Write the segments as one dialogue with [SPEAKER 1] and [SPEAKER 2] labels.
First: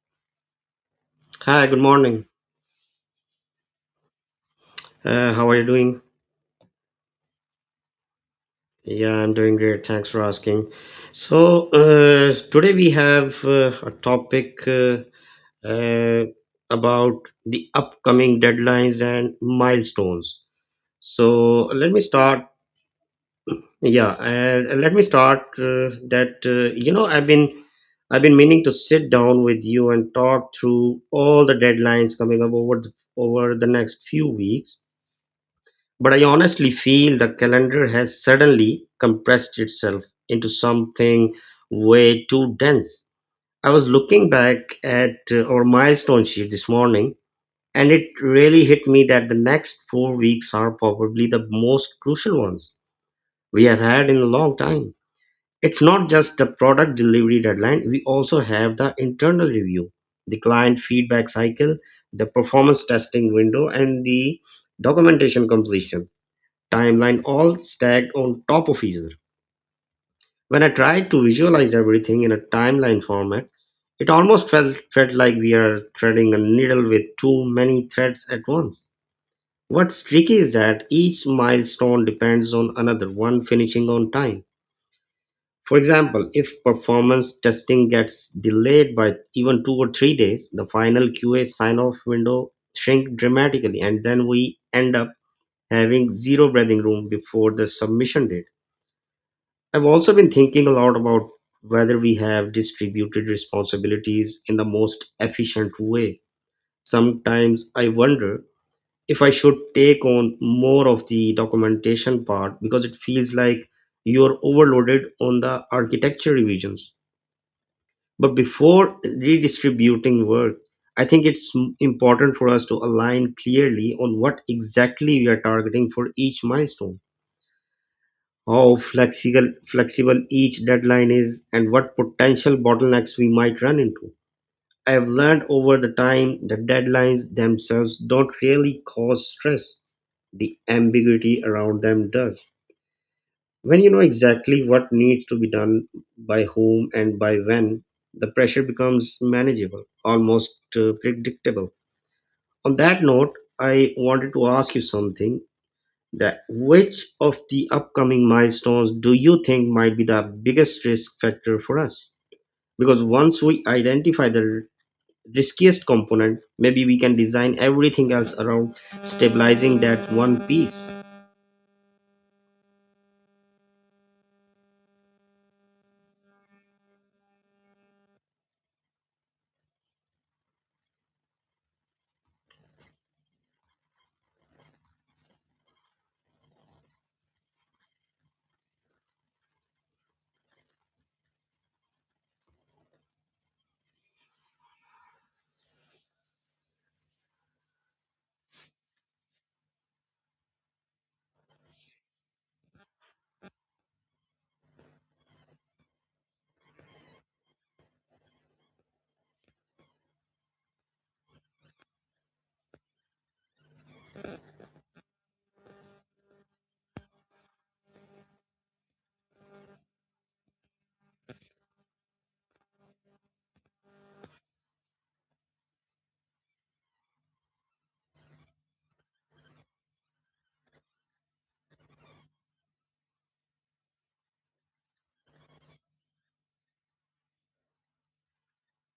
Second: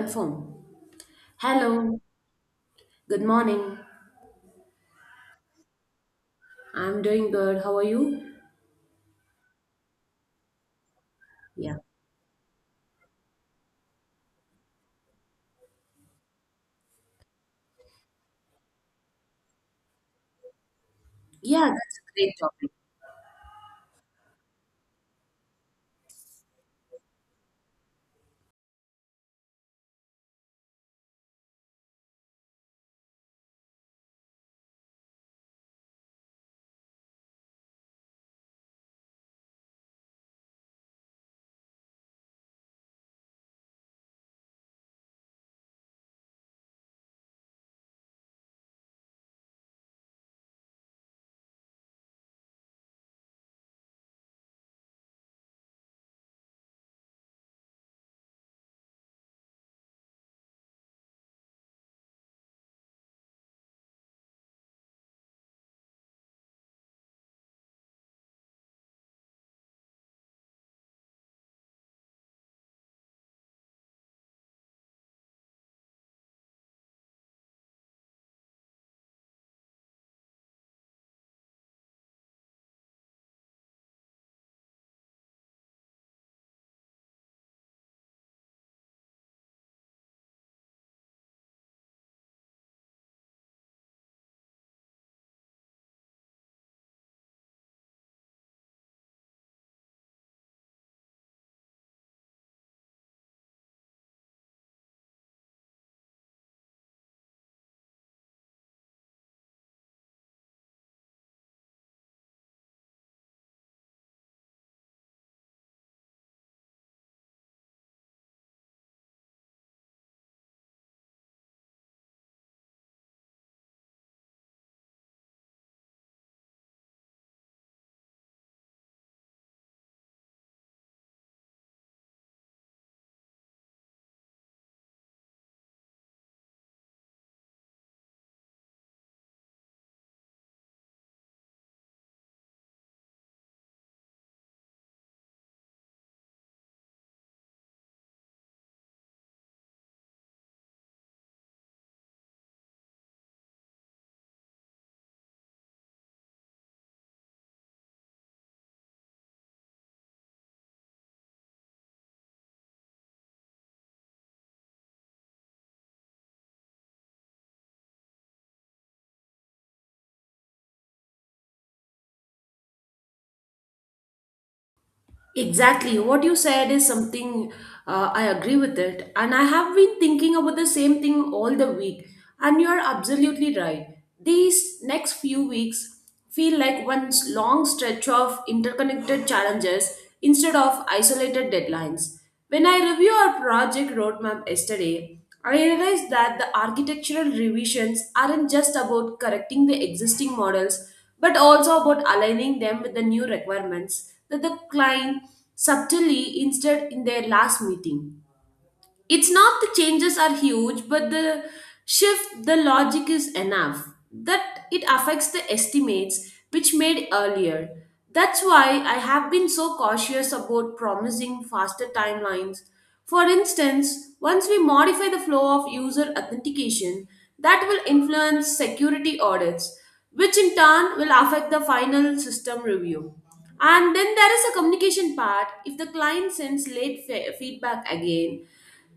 [SPEAKER 1] My phone.
[SPEAKER 2] Hi, good
[SPEAKER 1] Hello,
[SPEAKER 2] morning.
[SPEAKER 1] good morning.
[SPEAKER 2] How are you doing?
[SPEAKER 1] I'm doing good. How are you?
[SPEAKER 2] Yeah, I'm doing great. Thanks for asking. So,
[SPEAKER 1] Yeah.
[SPEAKER 2] today we have a topic uh, about the upcoming deadlines and milestones. So,
[SPEAKER 1] Yeah, that's
[SPEAKER 2] let me
[SPEAKER 1] a great
[SPEAKER 2] start.
[SPEAKER 1] topic.
[SPEAKER 2] Yeah, let me start that I've been meaning to sit down with you and talk through all the deadlines coming up over over the next few weeks. But I honestly feel the calendar has suddenly compressed itself into something way too dense. I was looking back at our milestone sheet this morning, and it really hit me that the next 4 weeks are probably the most crucial ones we have had in a long time. It's not just the product delivery deadline, we also have the internal review, the client feedback cycle, the performance testing window, and the documentation completion timeline all stacked on top of each other. When I tried to visualize everything in a timeline format, it almost felt like we are threading a needle with too many threads at once. What's tricky is that each milestone depends on another one finishing on time. For example, if performance testing gets delayed by even 2 or 3 days, the final QA sign off window shrinks dramatically, and then we end up having zero breathing room before the submission date. I've also been thinking a lot about whether we have distributed responsibilities in the most efficient way. Sometimes I wonder if I should take on more of the documentation part because it feels like you're overloaded on the architecture revisions. But before redistributing work, I think important for us to align clearly on what exactly we are targeting for each milestone, how flexible each deadline is, and what potential bottlenecks we might run into. I've learned over the time that deadlines themselves don't really cause stress. The ambiguity around them does. When you know exactly what needs to be done by whom and by when, the pressure becomes manageable, almost predictable. On that note, I wanted to ask you something. That which of the upcoming milestones do you think might be the biggest risk factor for us? Because once we identify the riskiest component, maybe we can design everything else around stabilizing that one piece.
[SPEAKER 1] Exactly. What you said is something I agree with it. And I have been thinking about the same thing all the week. And you're absolutely right. These next few weeks feel like one long stretch of interconnected challenges instead of isolated deadlines. When I review our project roadmap yesterday, I realized that the architectural revisions aren't just about correcting the existing models, but also about aligning them with the new requirements that the client subtly insisted in their last meeting. It's not the changes are huge, but the shift the logic is enough that it affects the estimates which made earlier. That's why I have been so cautious about promising faster timelines. For instance, once we modify the flow of user authentication, that will influence security audits, which in turn will affect the final system review. And then there is a communication part. If the client sends late feedback again,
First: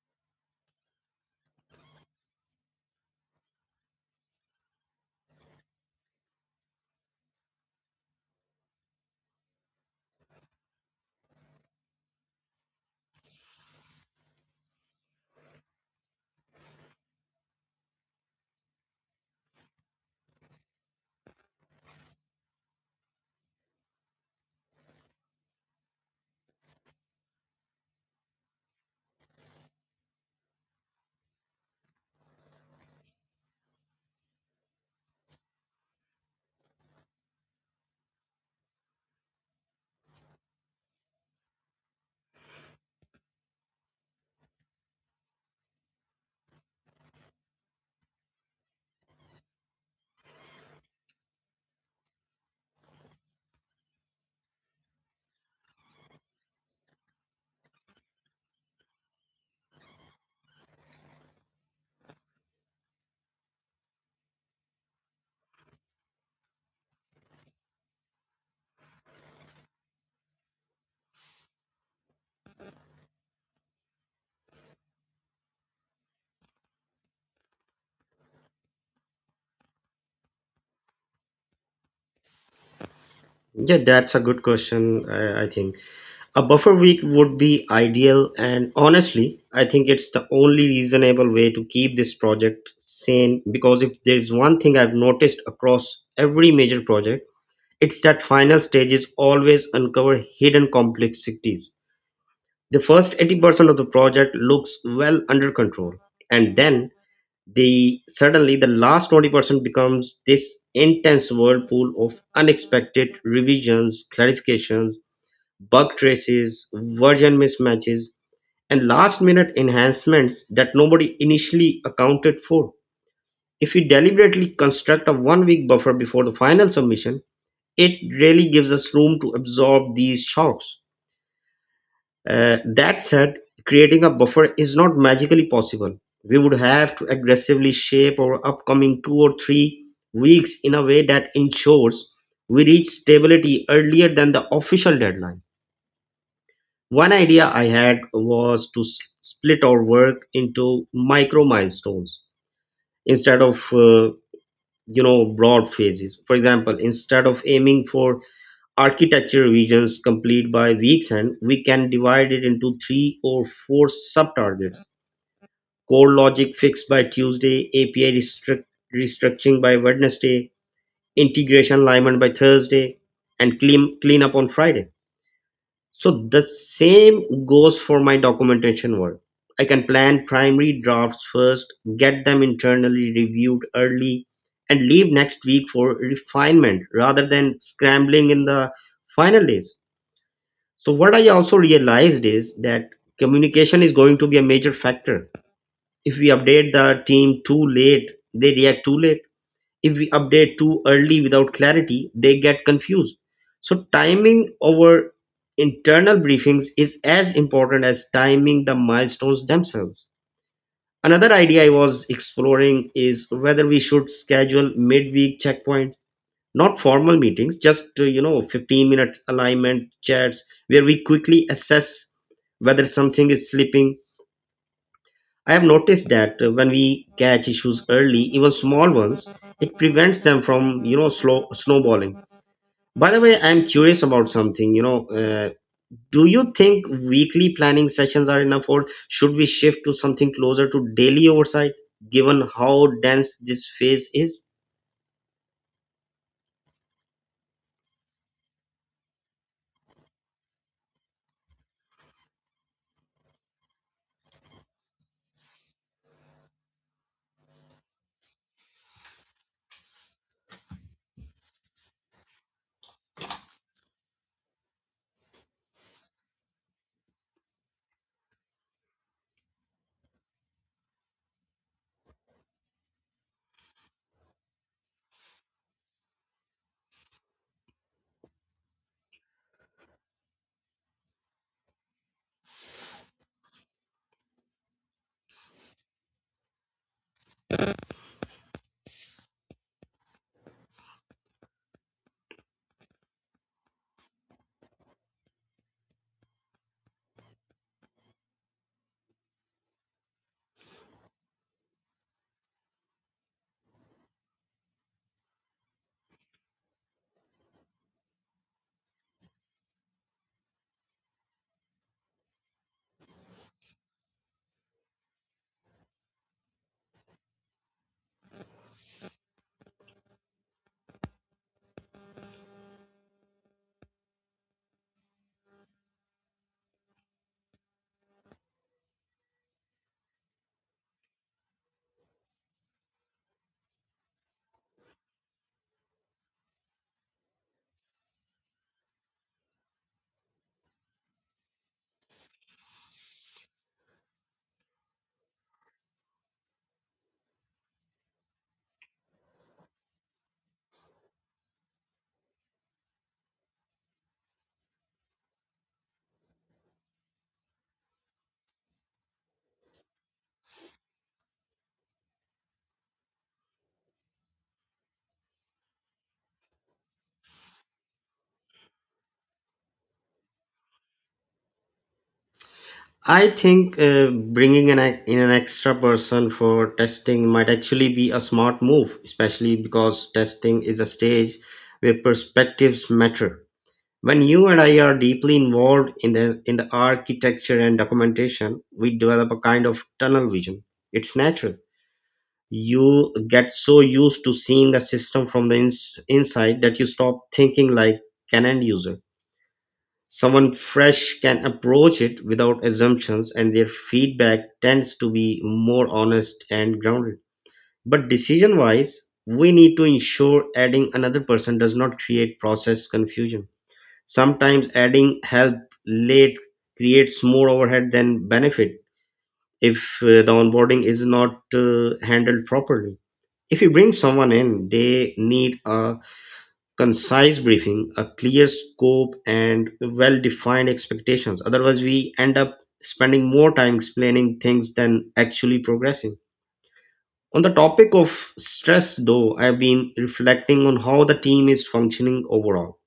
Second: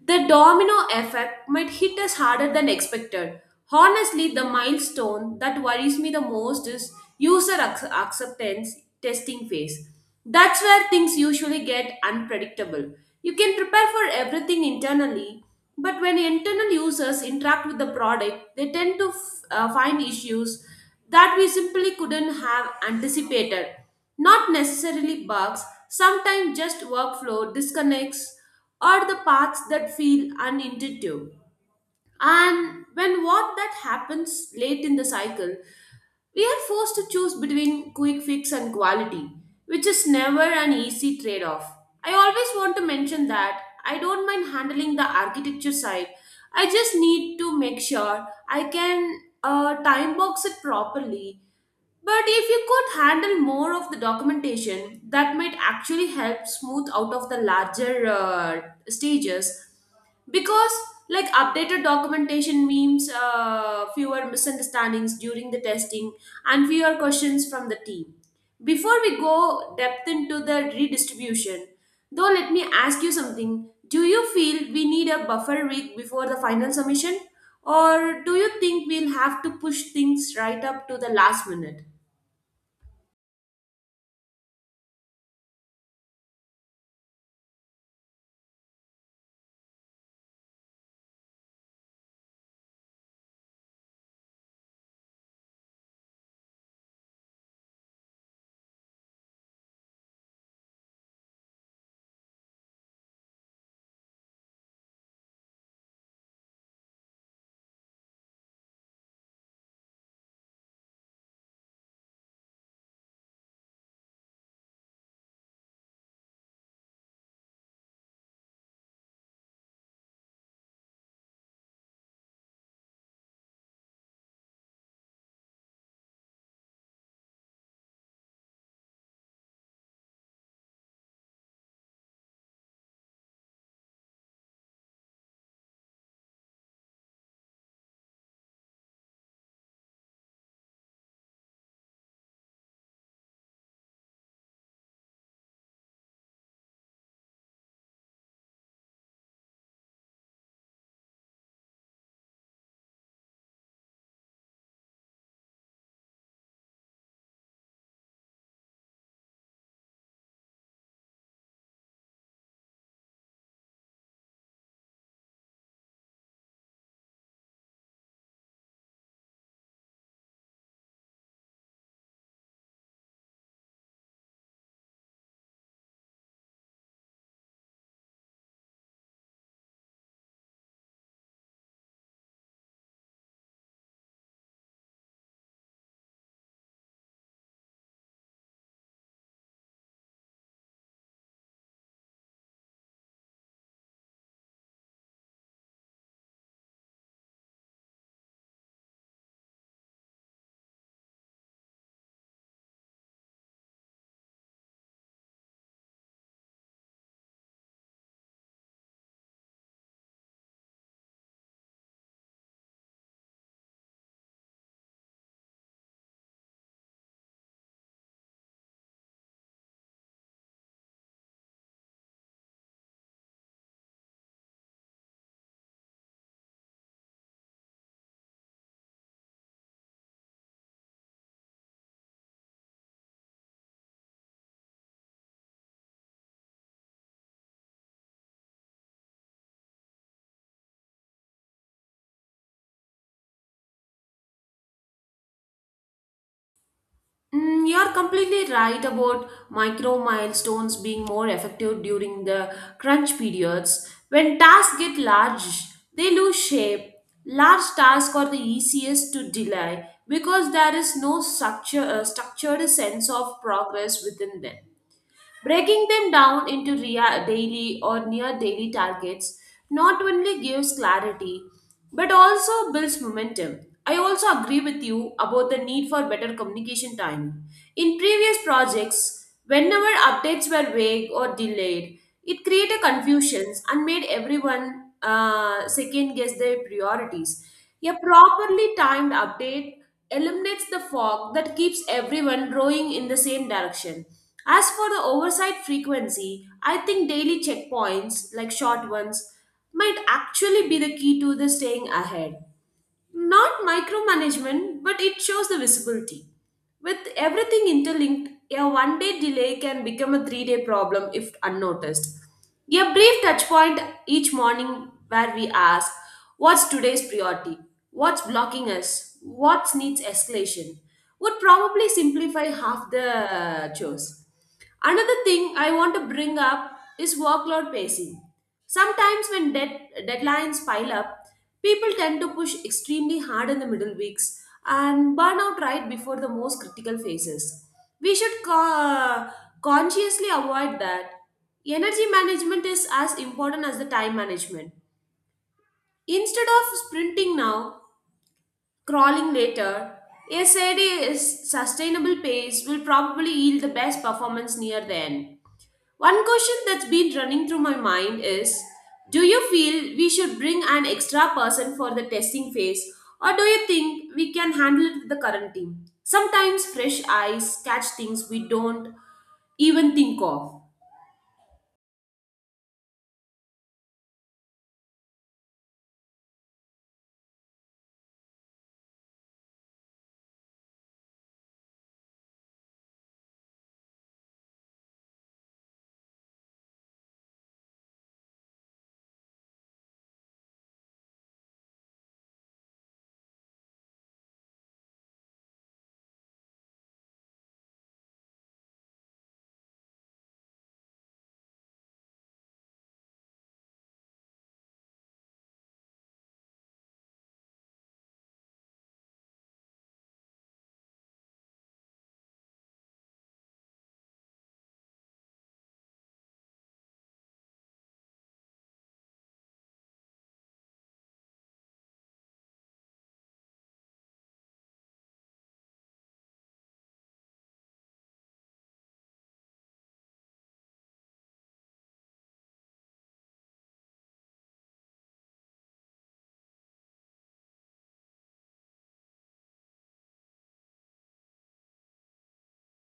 [SPEAKER 1] the domino effect might hit us harder than expected. Honestly, the milestone that worries me the most is user acceptance testing phase. That's where things usually get unpredictable. You can prepare for everything internally, but when internal users interact with the product, they tend to find issues that we simply couldn't have anticipated. Not necessarily bugs, sometimes just workflow disconnects or the paths that feel unintuitive. And when what that happens late in the cycle, we are forced to choose between quick fix and quality, which is never an easy trade off. I always want to mention that I don't mind handling the architecture side. I just need to make sure I can time box it properly. But if you could handle more of the documentation, that might actually help smooth out of the larger stages, because like updated documentation means fewer misunderstandings during the testing and fewer questions from the team. Before we go depth into the redistribution though, let me ask you something. Do you feel we need a buffer week before the final submission, or do you think we'll have to push things right up to the last minute?
[SPEAKER 2] Yeah, that's a good question. I think a buffer week would be ideal, and honestly, I think it's the only reasonable way to keep this project sane. Because if there's one thing I've noticed across every major project, it's that final stages always uncover hidden complexities. The first 80% of the project looks well under control, and then the suddenly the last 20% becomes this intense whirlpool of unexpected revisions, clarifications, bug traces, version mismatches, and last minute enhancements that nobody initially accounted for. If you deliberately construct a 1 week buffer before the final submission, it really gives us room to absorb these shocks. That said, creating a buffer is not magically possible. We would have to aggressively shape our upcoming 2 or 3 weeks in a way that ensures we reach stability earlier than the official deadline. One idea I had was to split our work into micro milestones instead of broad phases. For example, instead of aiming for architecture regions complete by weeks end, we can divide it into three or four sub-targets. Core logic fixed by Tuesday, restructuring by Wednesday, integration alignment by Thursday, and cleanup on Friday. So the same goes for my documentation work. I can plan primary drafts first, get them internally reviewed early, and leave next week for refinement rather than scrambling in the final days. So what I also realized is that communication is going to be a major factor. If we update the team too late, they react too late. If we update too early without clarity, they get confused. So timing our internal briefings is as important as timing the milestones themselves. Another idea I was exploring is whether we should schedule midweek checkpoints, not formal meetings, just 15-minute alignment chats where we quickly assess whether something is slipping. I have noticed that when we catch issues early, even small ones, it prevents them from slow snowballing. By the way, I'm curious about something. Do you think weekly planning sessions are enough or should we shift to something closer to daily oversight given how dense this phase is?
[SPEAKER 1] Mm, you're completely right about micro milestones being more effective during the crunch periods. When tasks get large, they lose shape. Large tasks are the easiest to delay because there is no structured sense of progress within them. Breaking them down into daily or near daily targets not only gives clarity but also builds momentum. I also agree with you about the need for better communication time. In previous projects, whenever updates were vague or delayed, it created confusions and made everyone second guess their priorities. A properly timed update eliminates the fog that keeps everyone rowing in the same direction. As for the oversight frequency, I think daily checkpoints, like short ones, might actually be the key to the staying ahead. Not micromanagement, but it shows the visibility. With everything interlinked, a 1 day delay can become a 3 day problem if unnoticed. A brief touch point each morning where we ask, "What's today's priority? What's blocking us? What needs escalation?" would probably simplify half the chores. Another thing I want to bring up is workload pacing. Sometimes, deadlines pile up, people tend to push extremely hard in the middle weeks and burn out right before the most critical phases. We should consciously avoid that. Energy management is as important as the time management. Instead of sprinting now, crawling later, a steady, sustainable pace will probably yield the best performance near the end. One question that's been running through my mind is, do you feel we should bring an extra person for the testing phase, or do you think we can handle it with the current team? Sometimes fresh eyes catch things we don't even think of.
[SPEAKER 2] I think bringing in an extra person for testing might actually be a smart move, especially because testing is a stage where perspectives matter. When you and I are deeply involved in the architecture and documentation, we develop a kind of tunnel vision. It's natural. You get so used to seeing a system from the inside that you stop thinking like an end user. Someone fresh can approach it without assumptions, and their feedback tends to be more honest and grounded. But decision wise, we need to ensure adding another person does not create process confusion. Sometimes adding help late creates more overhead than benefit if the onboarding is not handled properly. If you bring someone in, they need a concise briefing, a clear scope, and well defined expectations. Otherwise, we end up spending more time explaining things than actually progressing. On the topic of stress, though, I've been reflecting on how the team is functioning overall.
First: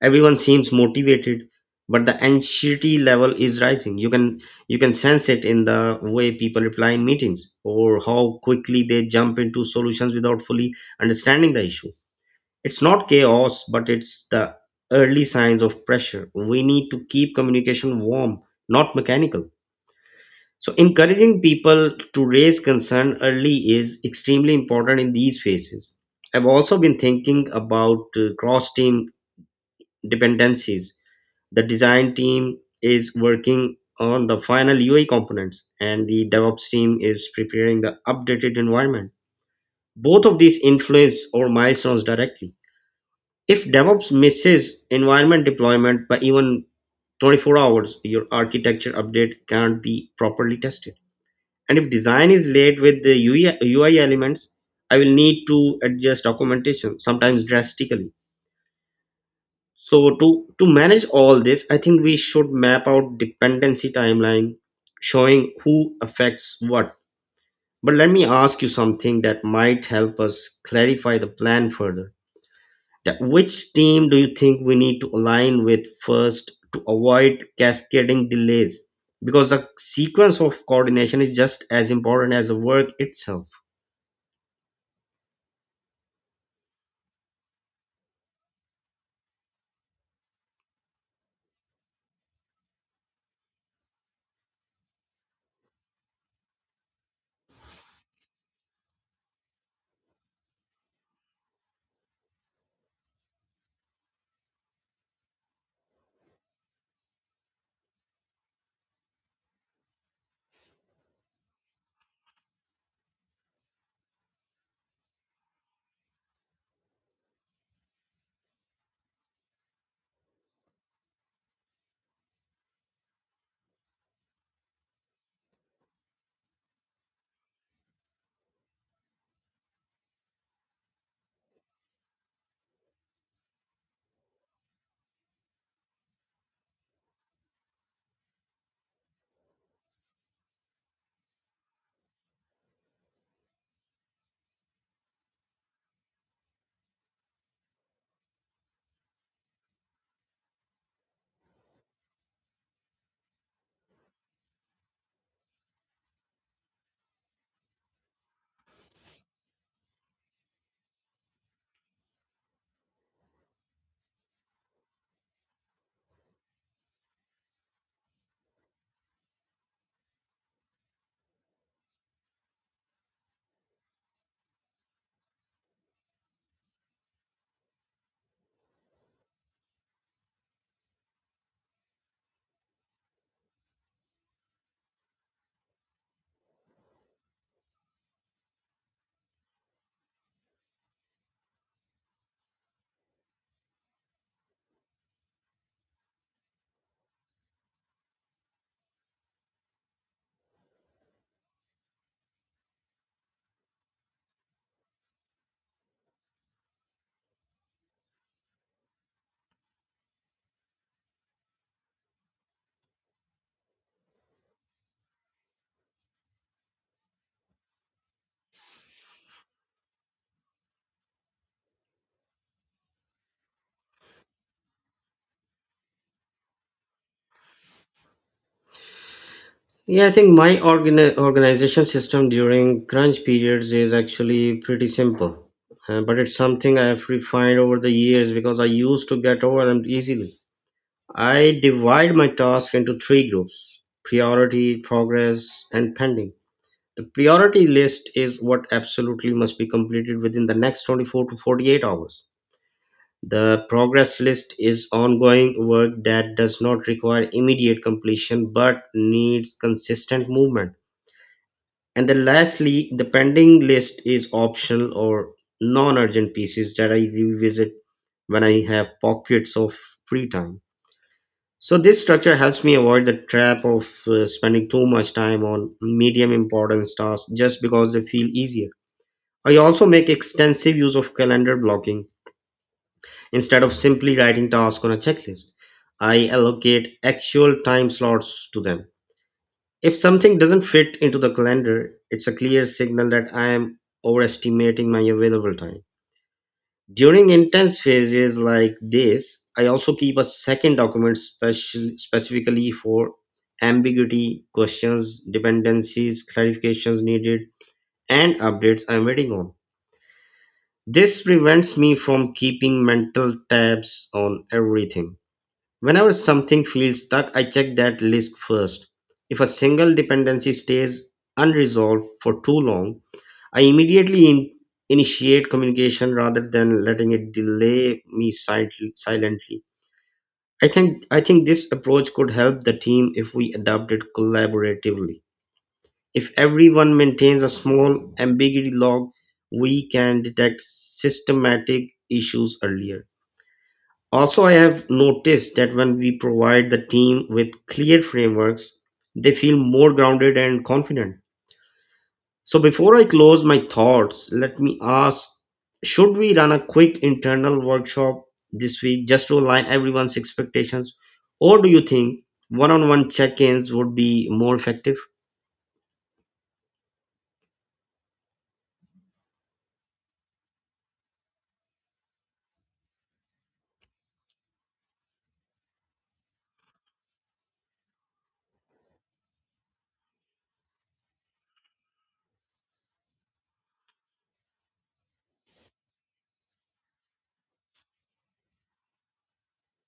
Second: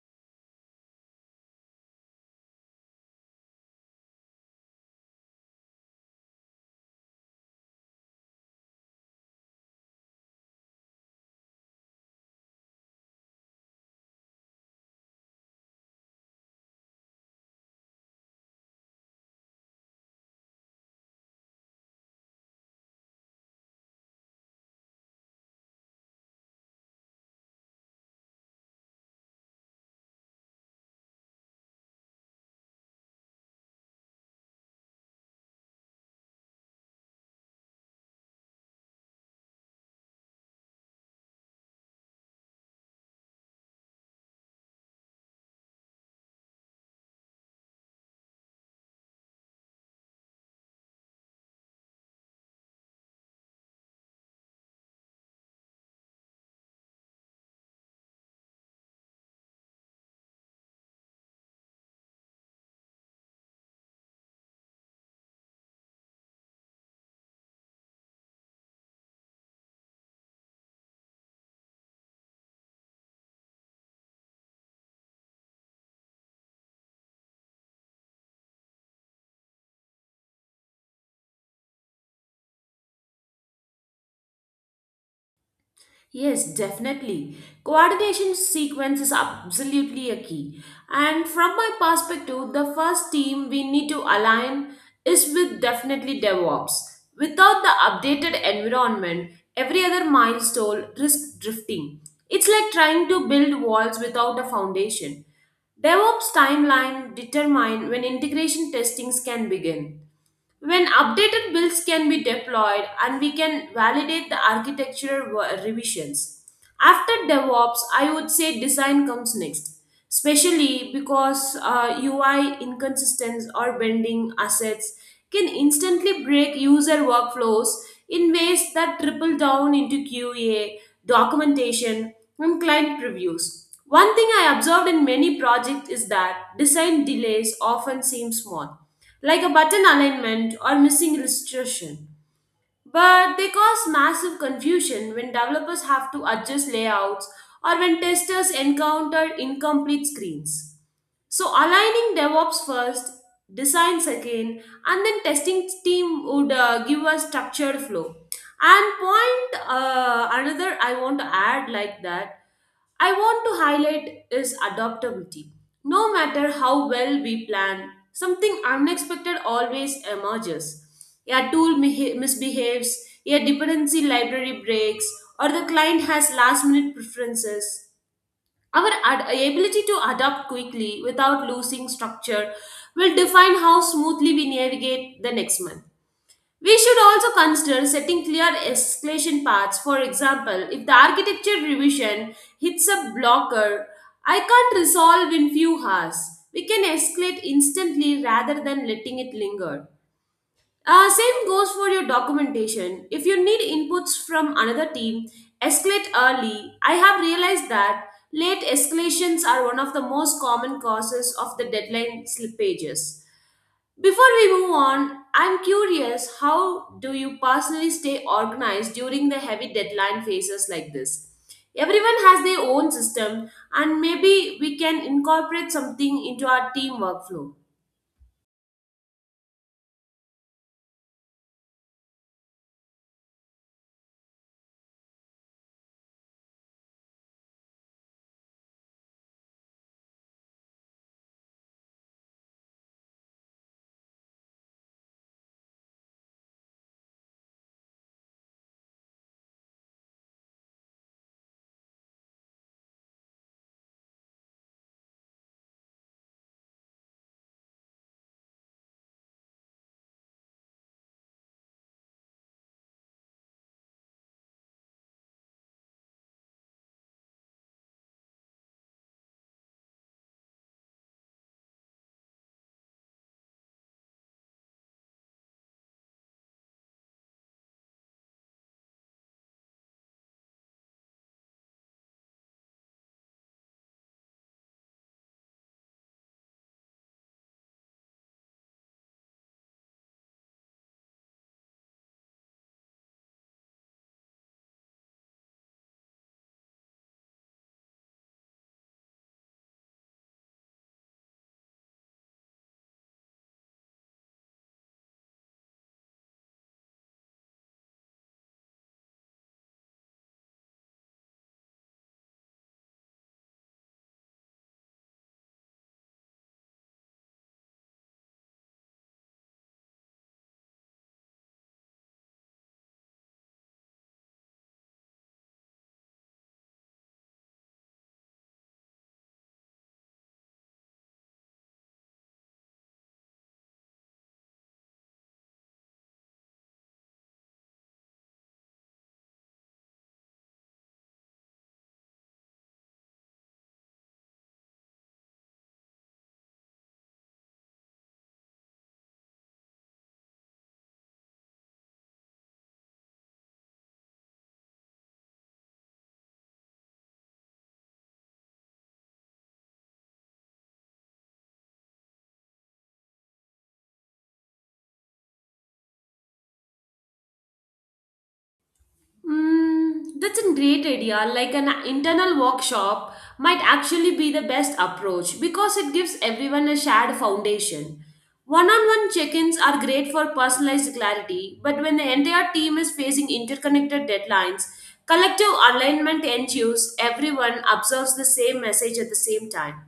[SPEAKER 2] Everyone seems motivated, but the anxiety level is rising. You can sense it in the way people reply in meetings or how quickly they jump into solutions without fully understanding the issue. It's not chaos, but it's the early signs of pressure. We need to keep communication warm, not mechanical. So encouraging people to raise concern early is extremely important in these phases. I've also been thinking about cross team dependencies. The design team is working on the final UI components, and the DevOps team is preparing the updated environment. Both of these influence our milestones directly. If DevOps misses environment deployment by even 24 hours, your architecture update can't be properly tested. And if design is late with the UI, elements, I will need to adjust documentation, sometimes drastically. So to manage all this, I think we should map out dependency timeline, showing who affects what. But let me ask you something that might help us clarify the plan further. That which team do you think we need to align with first to avoid cascading delays? Because the sequence of coordination is just as important as the work itself.
[SPEAKER 1] Yes, definitely. Coordination sequence is absolutely a key. And from my perspective, the first team we need to align is with definitely DevOps. Without the updated environment, every other milestone risks drifting. It's like trying to build walls without a foundation. DevOps timeline determine when integration testings can begin, when updated builds can be deployed and we can validate the architectural revisions. After DevOps, I would say design comes next, especially because UI inconsistencies or bending assets can instantly break user workflows in ways that triple down into QA, documentation, and client previews. One thing I observed in many projects is that design delays often seem small, like a button alignment or missing illustration. But they cause massive confusion when developers have to adjust layouts or when testers encounter incomplete screens. So aligning DevOps first, design second, and then testing team would give a structured flow. And point another I want to highlight is adaptability. No matter how well we plan, something unexpected always emerges. A tool misbehaves, a dependency library breaks, or the client has last minute preferences. Our ability to adapt quickly without losing structure will define how smoothly we navigate the next month. We should also consider setting clear escalation paths. For example, if the architecture revision hits a blocker I can't resolve in few hours, we can escalate instantly rather than letting it linger. Same goes for your documentation. If you need inputs from another team, escalate early. I have realized that late escalations are one of the most common causes of the deadline slippages. Before we move on, I'm curious, how do you personally stay organized during the heavy deadline phases like this? Everyone has their own system, and maybe we can incorporate something into our team workflow.
[SPEAKER 2] Yeah, I think my organization system during crunch periods is actually pretty simple, but it's something I have refined over the years because I used to get overwhelmed easily. I divide my tasks into three groups: priority, progress, and pending. The priority list is what absolutely must be completed within the next 24 to 48 hours. The progress list is ongoing work that does not require immediate completion but needs consistent movement, and then lastly, the pending list is optional or non-urgent pieces that I revisit when I have pockets of free time. So this structure helps me avoid the trap of spending too much time on medium importance tasks just because they feel easier. I also make extensive use of calendar blocking instead of simply writing tasks on a checklist. I allocate actual time slots to them. If something doesn't fit into the calendar, it's a clear signal that I am overestimating my available time. During intense phases like this, I also keep a second document specifically for ambiguity, questions, dependencies, clarifications needed, and updates I'm waiting on. This prevents me from keeping mental tabs on everything. Whenever something feels stuck, I check that list first. If a single dependency stays unresolved for too long, I immediately initiate communication rather than letting it delay me silently. I think this approach could help the team if we adopt it collaboratively. If everyone maintains a small ambiguity log, we can detect systematic issues earlier. Also, I have noticed that when we provide the team with clear frameworks, they feel more grounded and confident. So, before I close my thoughts, let me ask, should we run a quick internal workshop this week just to align everyone's expectations? Or do you think one on one check ins would be more effective?
[SPEAKER 1] Mm, that's a great idea. Like an internal workshop might actually be the best approach because it gives everyone a shared foundation. One on one check ins are great for personalized clarity, but when the entire team is facing interconnected deadlines, collective alignment ensures everyone observes the same message at the same time.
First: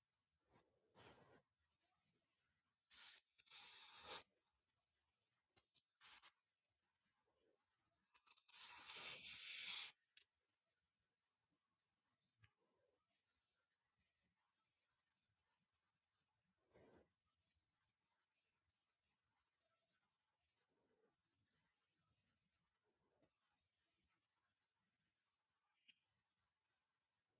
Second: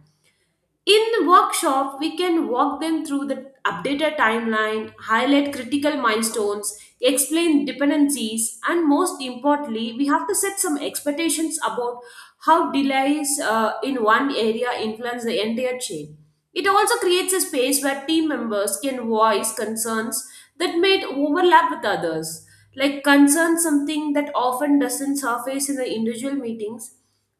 [SPEAKER 1] In the workshop, we can walk them through the updated timeline, highlight critical milestones, explain dependencies, and most importantly, we have to set some expectations about how delays in one area influence the entire chain. It also creates a space where team members can voice concerns that may overlap with others, like concerns something that often doesn't surface in the individual meetings.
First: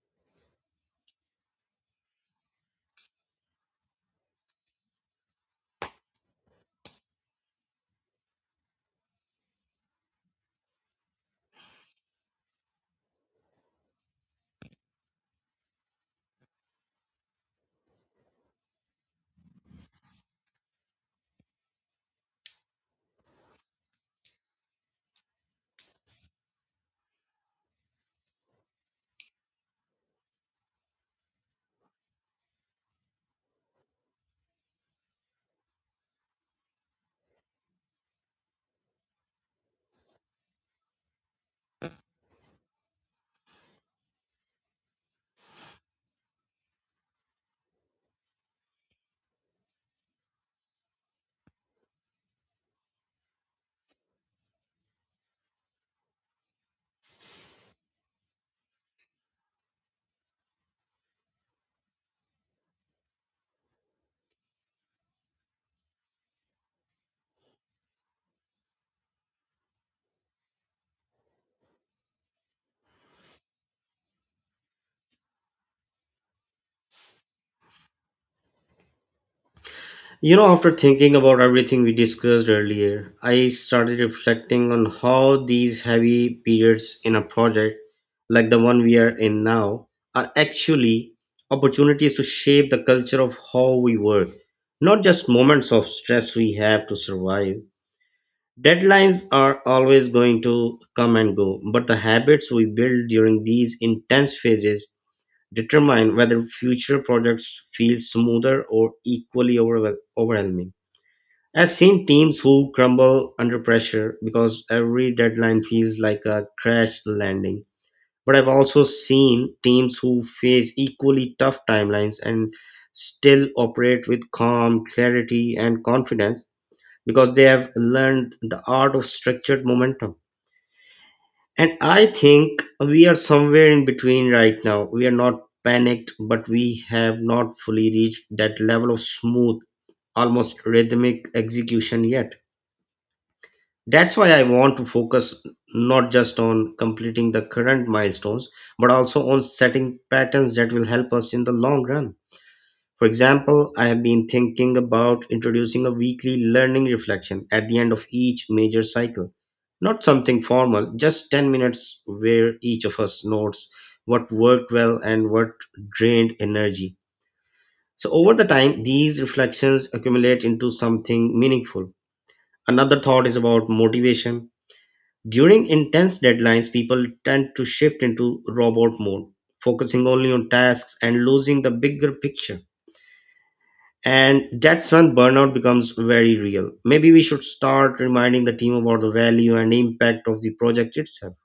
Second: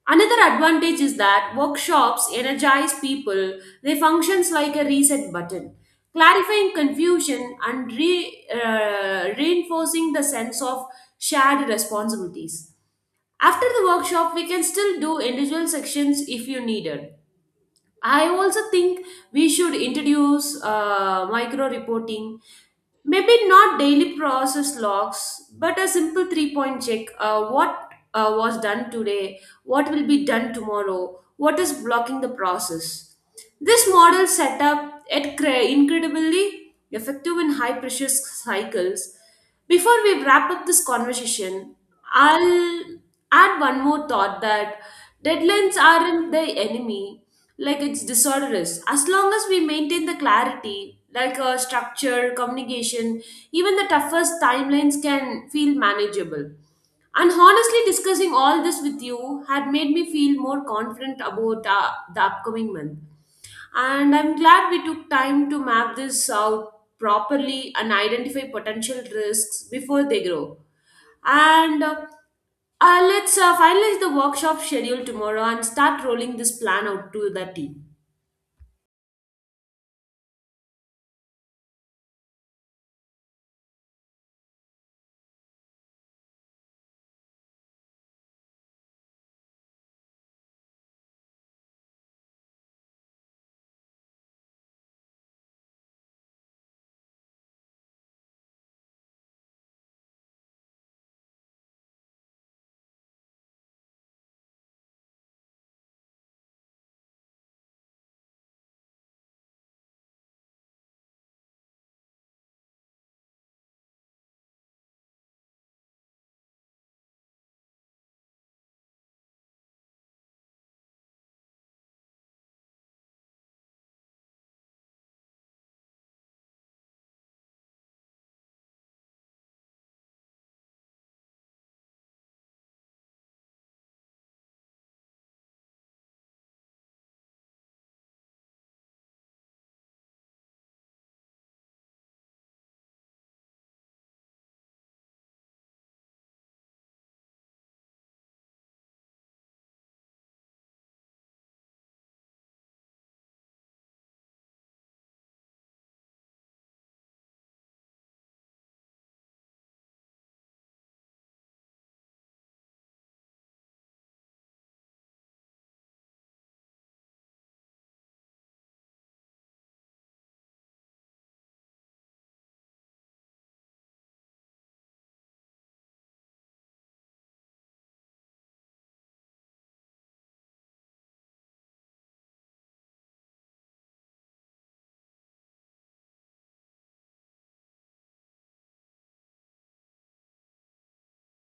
[SPEAKER 1] Another advantage is that workshops energize people, they functions like a reset button, clarifying confusion and reinforcing the sense of shared responsibilities. After the workshop, we can still do individual sections if you needed. I also think we should introduce micro reporting, maybe not daily process logs, but a simple 3 point check, what was done today, what will be done tomorrow, what is blocking the process. This model setup it incredibly effective in high pressure cycles. Before we wrap up this conversation, I'll add one more thought that deadlines aren't the enemy, like it's disorder is. As long as we maintain the clarity, like a structure, communication, even the toughest timelines can feel manageable. And honestly, discussing all this with you had made me feel more confident about the upcoming month. And I'm glad we took time to map this out properly and identify potential risks before they grow. And let's finalize the workshop schedule tomorrow and start rolling this plan out to the team.
[SPEAKER 2] You know, after thinking about everything we discussed earlier, I started reflecting on how these heavy periods in a project, like the one we are in now, are actually opportunities to shape the culture of how we work, not just moments of stress we have to survive. Deadlines are always going to come and go, but the habits we build during these intense phases determine whether future projects feel smoother or equally overwhelming. I've seen teams who crumble under pressure because every deadline feels like a crash landing. But I've also seen teams who face equally tough timelines and still operate with calm, clarity, and confidence because they have learned the art of structured momentum. And I think we are somewhere in between right now. We are not panicked, but we have not fully reached that level of smooth, almost rhythmic execution yet. That's why I want to focus not just on completing the current milestones, but also on setting patterns that will help us in the long run. For example, I have been thinking about introducing a weekly learning reflection at the end of each major cycle. Not something formal, just 10 minutes where each of us notes what worked well and what drained energy. So, over the time, these reflections accumulate into something meaningful. Another thought is about motivation during intense deadlines, people tend to shift into robot mode, focusing only on tasks and losing the bigger picture. And that's when burnout becomes very real. Maybe we should start reminding the team about the value and impact of the project itself.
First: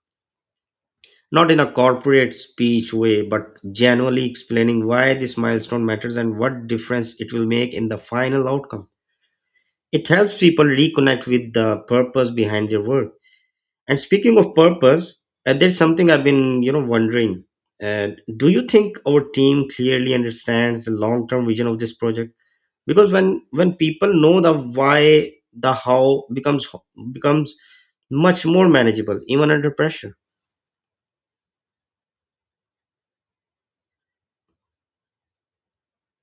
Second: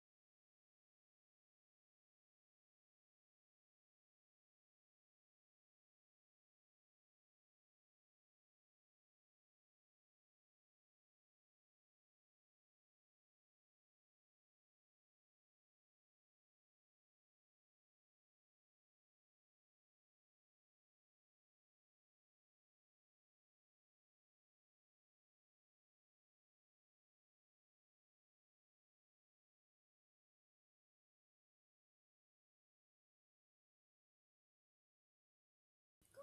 [SPEAKER 2] Not in a corporate speech way, but genuinely explaining why this milestone matters and what difference it will make in the final outcome. It helps people reconnect with the purpose behind their work. And speaking of purpose, there's something I've been wondering. Uh, do you think our team clearly understands the long-term vision of this project? Because when people know the why, the how becomes much more manageable, even under pressure.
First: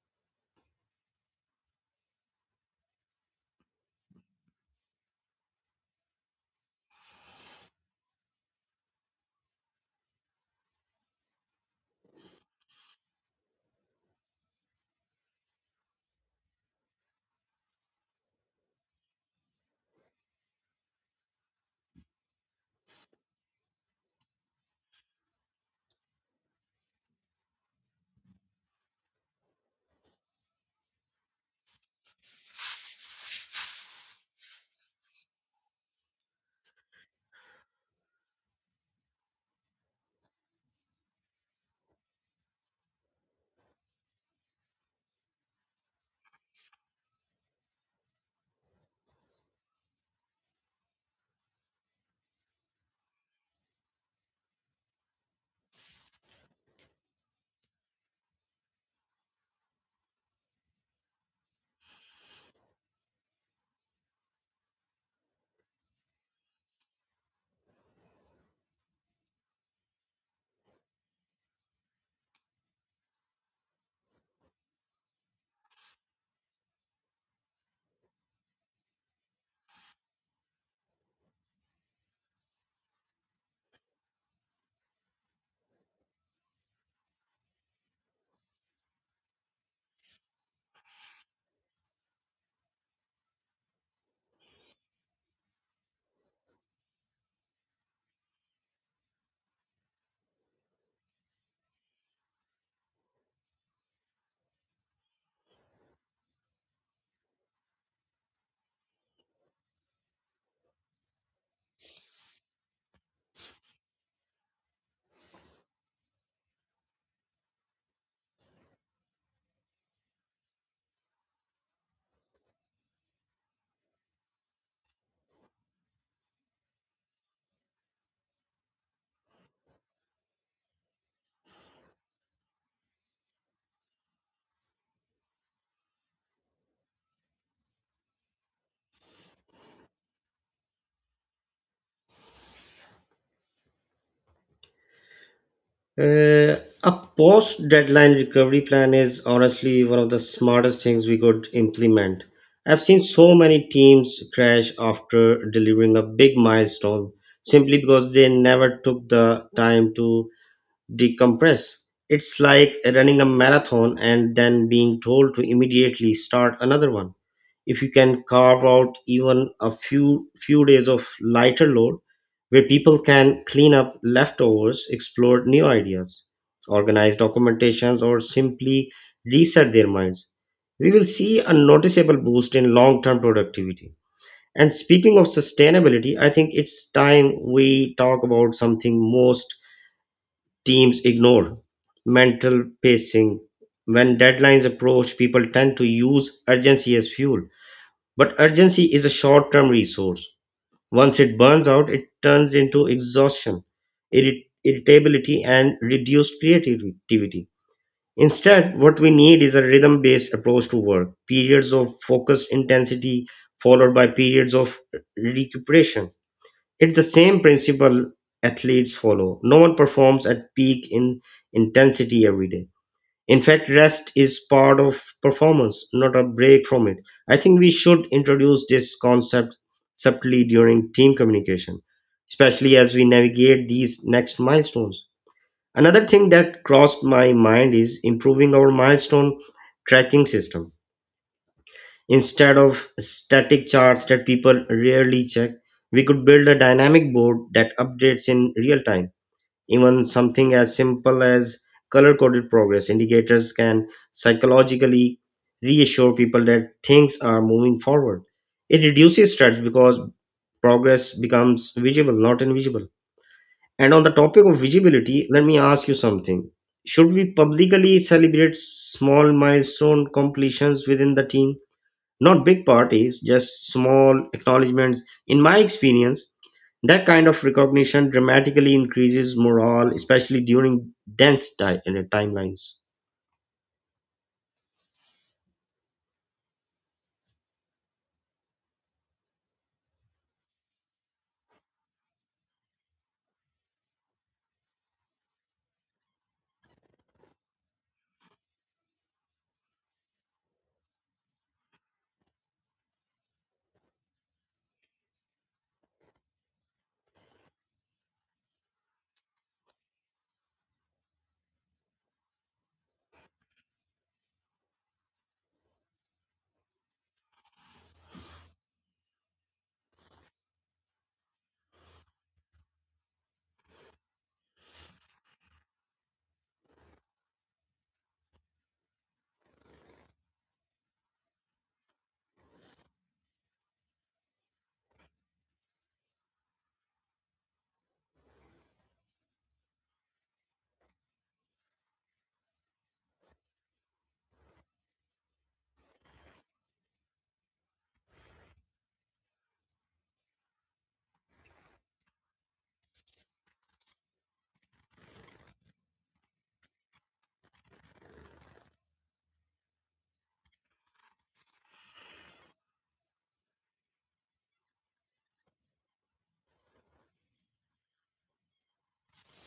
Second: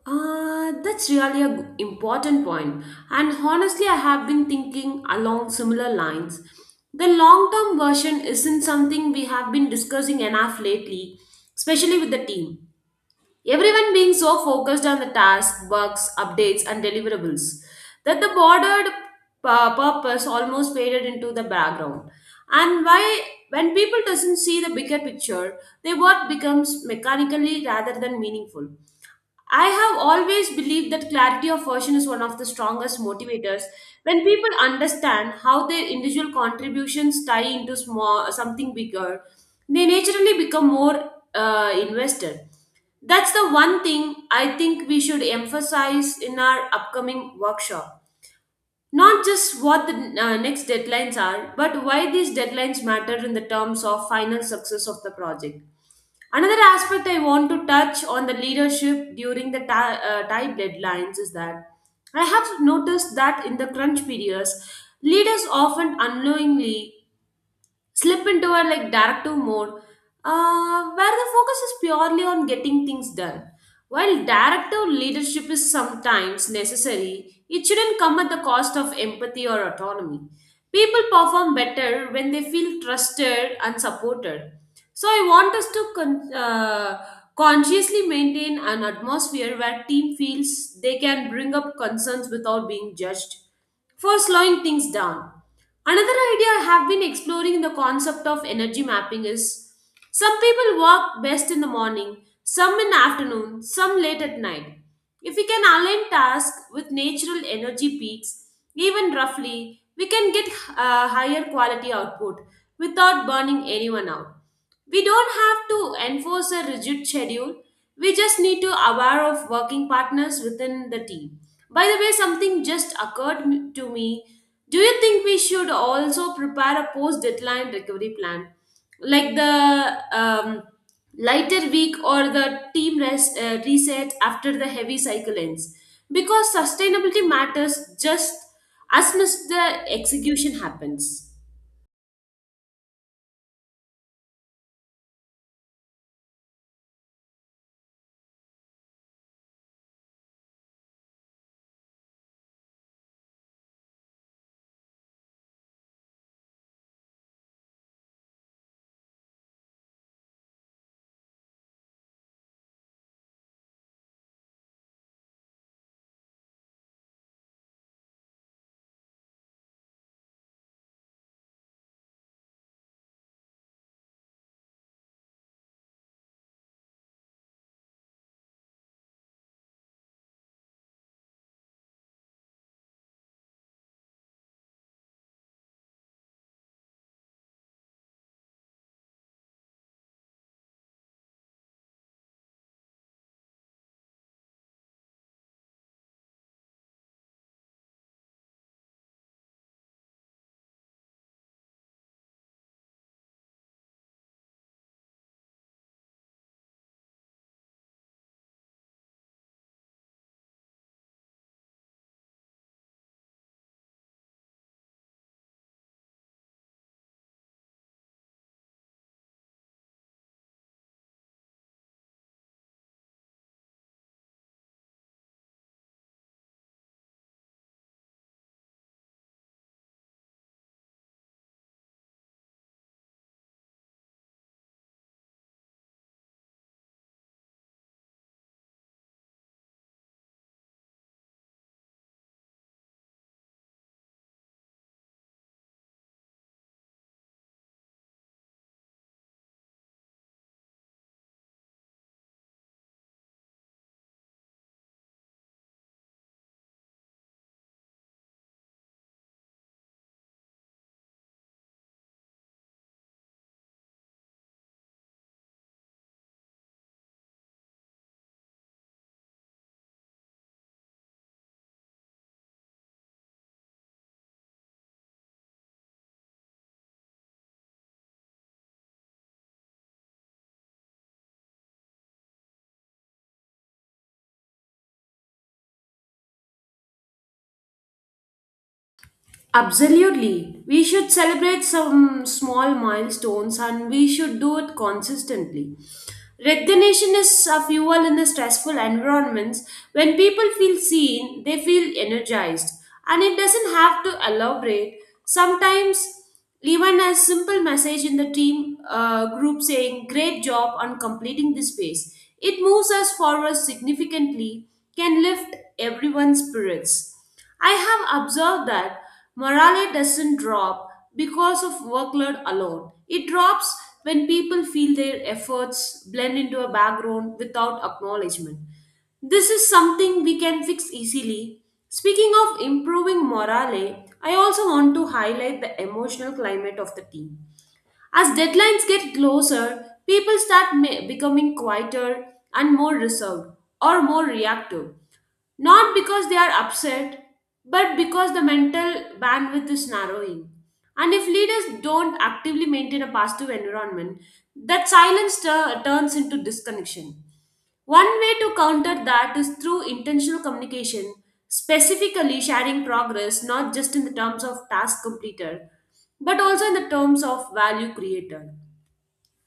[SPEAKER 1] That's really a important point. And honestly, I have been thinking along similar lines. The long term version isn't something we have been discussing enough lately, especially with the team. Everyone being so focused on the task, bugs, updates, and deliverables that the bordered purpose almost faded into the background. And why, when people doesn't see the bigger picture, their work becomes mechanically rather than meaningful. I have always believed that clarity of version is one of the strongest motivators. When people understand how their individual contributions tie into small, something bigger, they naturally become more invested. That's the one thing I think we should emphasize in our upcoming workshop. Not just what the next deadlines are, but why these deadlines matter in the terms of final success of the project. Another aspect I want to touch on the leadership during the tight deadlines is that I have noticed that in the crunch periods, leaders often unknowingly slip into a like directive mode, where the focus is purely on getting things done. While directive leadership is sometimes necessary, it shouldn't come at the cost of empathy or autonomy. People perform better when they feel trusted and supported. So I want us to consciously maintain an atmosphere where team feels they can bring up concerns without being judged for slowing things down. Another idea I have been exploring in the concept of energy mapping is some people work best in the morning, some in the afternoon, some late at night. If we can align tasks with natural energy peaks, even roughly, we can get higher quality output without burning anyone out. We don't have to enforce a rigid schedule. We just need to aware of working partners within the team. By the way, something just occurred to me. Do you think we should also prepare a post deadline recovery plan? Like the lighter week or the team reset after the heavy cycle ends. Because sustainability matters just as much the execution happens.
[SPEAKER 2] Uh, a post deadline recovery plan is honestly one of the smartest things we could implement. I've seen so many teams crash after delivering a big milestone simply because they never took the time to decompress. It's like running a marathon and then being told to immediately start another one. If you can carve out even a few days of lighter load where people can clean up leftovers, explore new ideas, organize documentations or simply reset their minds, we will see a noticeable boost in long-term productivity. And speaking of sustainability, I think it's time we talk about something most teams ignore: mental pacing. When deadlines approach, people tend to use urgency as fuel. But urgency is a short term resource. Once it burns out, it turns into exhaustion, irritability, and reduced creativity. Instead, what we need is a rhythm based approach to work: periods of focused intensity followed by periods of recuperation. It's the same principle athletes follow. No one performs at peak in intensity every day. In fact, rest is part of performance, not a break from it. I think we should introduce this concept subtly during team communication, especially as we navigate these next milestones. Another thing that crossed my mind is improving our milestone tracking system. Instead of static charts that people rarely check, we could build a dynamic board that updates in real time. Even something as simple as color coded progress indicators can psychologically reassure people that things are moving forward. It reduces stress because progress becomes visible, not invisible. And on the topic of visibility, let me ask you something. Should we publicly celebrate small milestone completions within the team? Not big parties, just small acknowledgments. In my experience, that kind of recognition dramatically increases morale, especially during dense timelines.
[SPEAKER 1] Absolutely. We should celebrate some small milestones and we should do it consistently. Recognition is a fuel in the stressful environments. When people feel seen, they feel energized. And it doesn't have to elaborate. Sometimes, even a simple message in the team group saying, "Great job on completing this phase, it moves us forward significantly," can lift everyone's spirits. I have observed that morale doesn't drop because of workload alone. It drops when people feel their efforts blend into a background without acknowledgement. This is something we can fix easily. Speaking of improving morale, I also want to highlight the emotional climate of the team. As deadlines get closer, people start becoming quieter and more reserved or more reactive. Not because they are upset, but because the mental bandwidth is narrowing. And if leaders don't actively maintain a positive environment, that silence turns into disconnection. One way to counter that is through intentional communication, specifically sharing progress not just in the terms of task completed, but also in the terms of value created.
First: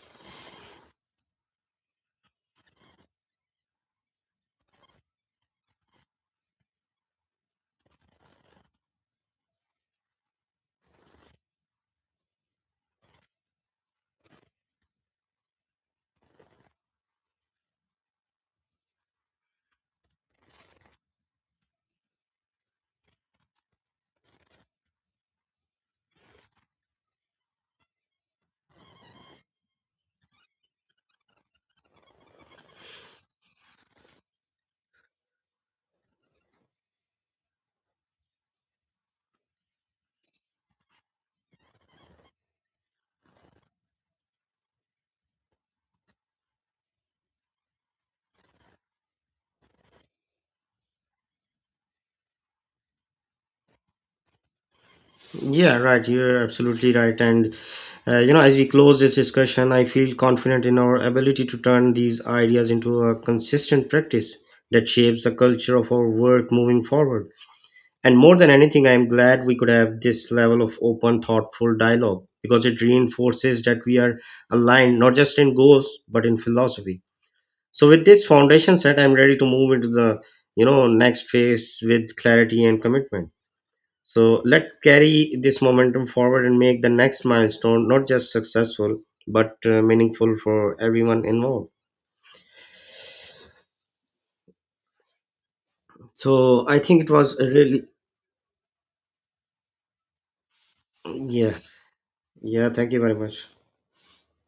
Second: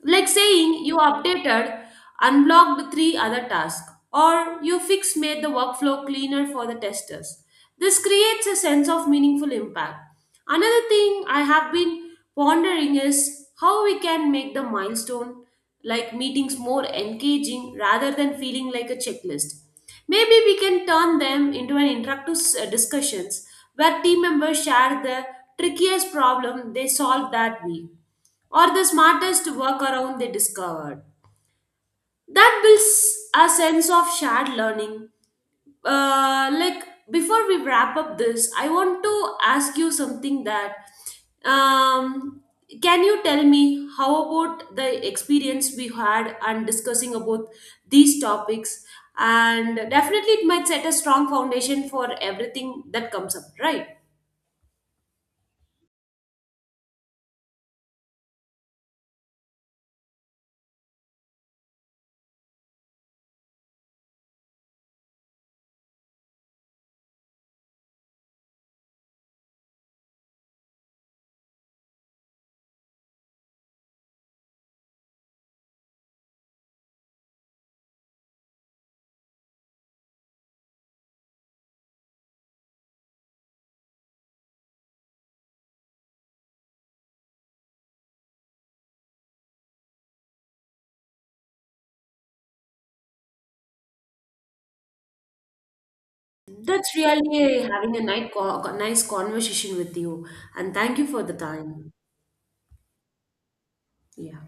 [SPEAKER 1] Like saying you updated, unblocked three other tasks, or you fix made the workflow cleaner for the testers. This creates a sense of meaningful impact. Another thing I have been pondering is how we can make the milestone like meetings more engaging rather than feeling like a checklist. Maybe we can turn them into an interactive discussions where team members share the trickiest problem they solved that week or the smartest workaround they discovered. That builds a sense of shared learning. Uh, like Before we wrap up this, I want to ask you something that um, can you tell me how about the experience we had and discussing about these topics? And definitely, it might set a strong foundation for everything that comes up, right?
[SPEAKER 2] Yeah, right. You're absolutely right. And as we close this discussion, I feel confident in our ability to turn these ideas into a consistent practice that shapes the culture of our work moving forward. And more than anything, I'm glad we could have this level of open, thoughtful dialogue because it reinforces that we are aligned not just in goals but in philosophy. So with this foundation set, I'm ready to move into the next phase with clarity and commitment. So let's carry this momentum forward and make the next milestone not just successful but meaningful for everyone involved. So I
[SPEAKER 1] That's
[SPEAKER 2] think it was a
[SPEAKER 1] really
[SPEAKER 2] really
[SPEAKER 1] having a nice conversation with you, and thank you for the
[SPEAKER 2] yeah
[SPEAKER 1] time.
[SPEAKER 2] yeah. Thank you very much.
[SPEAKER 1] Yeah.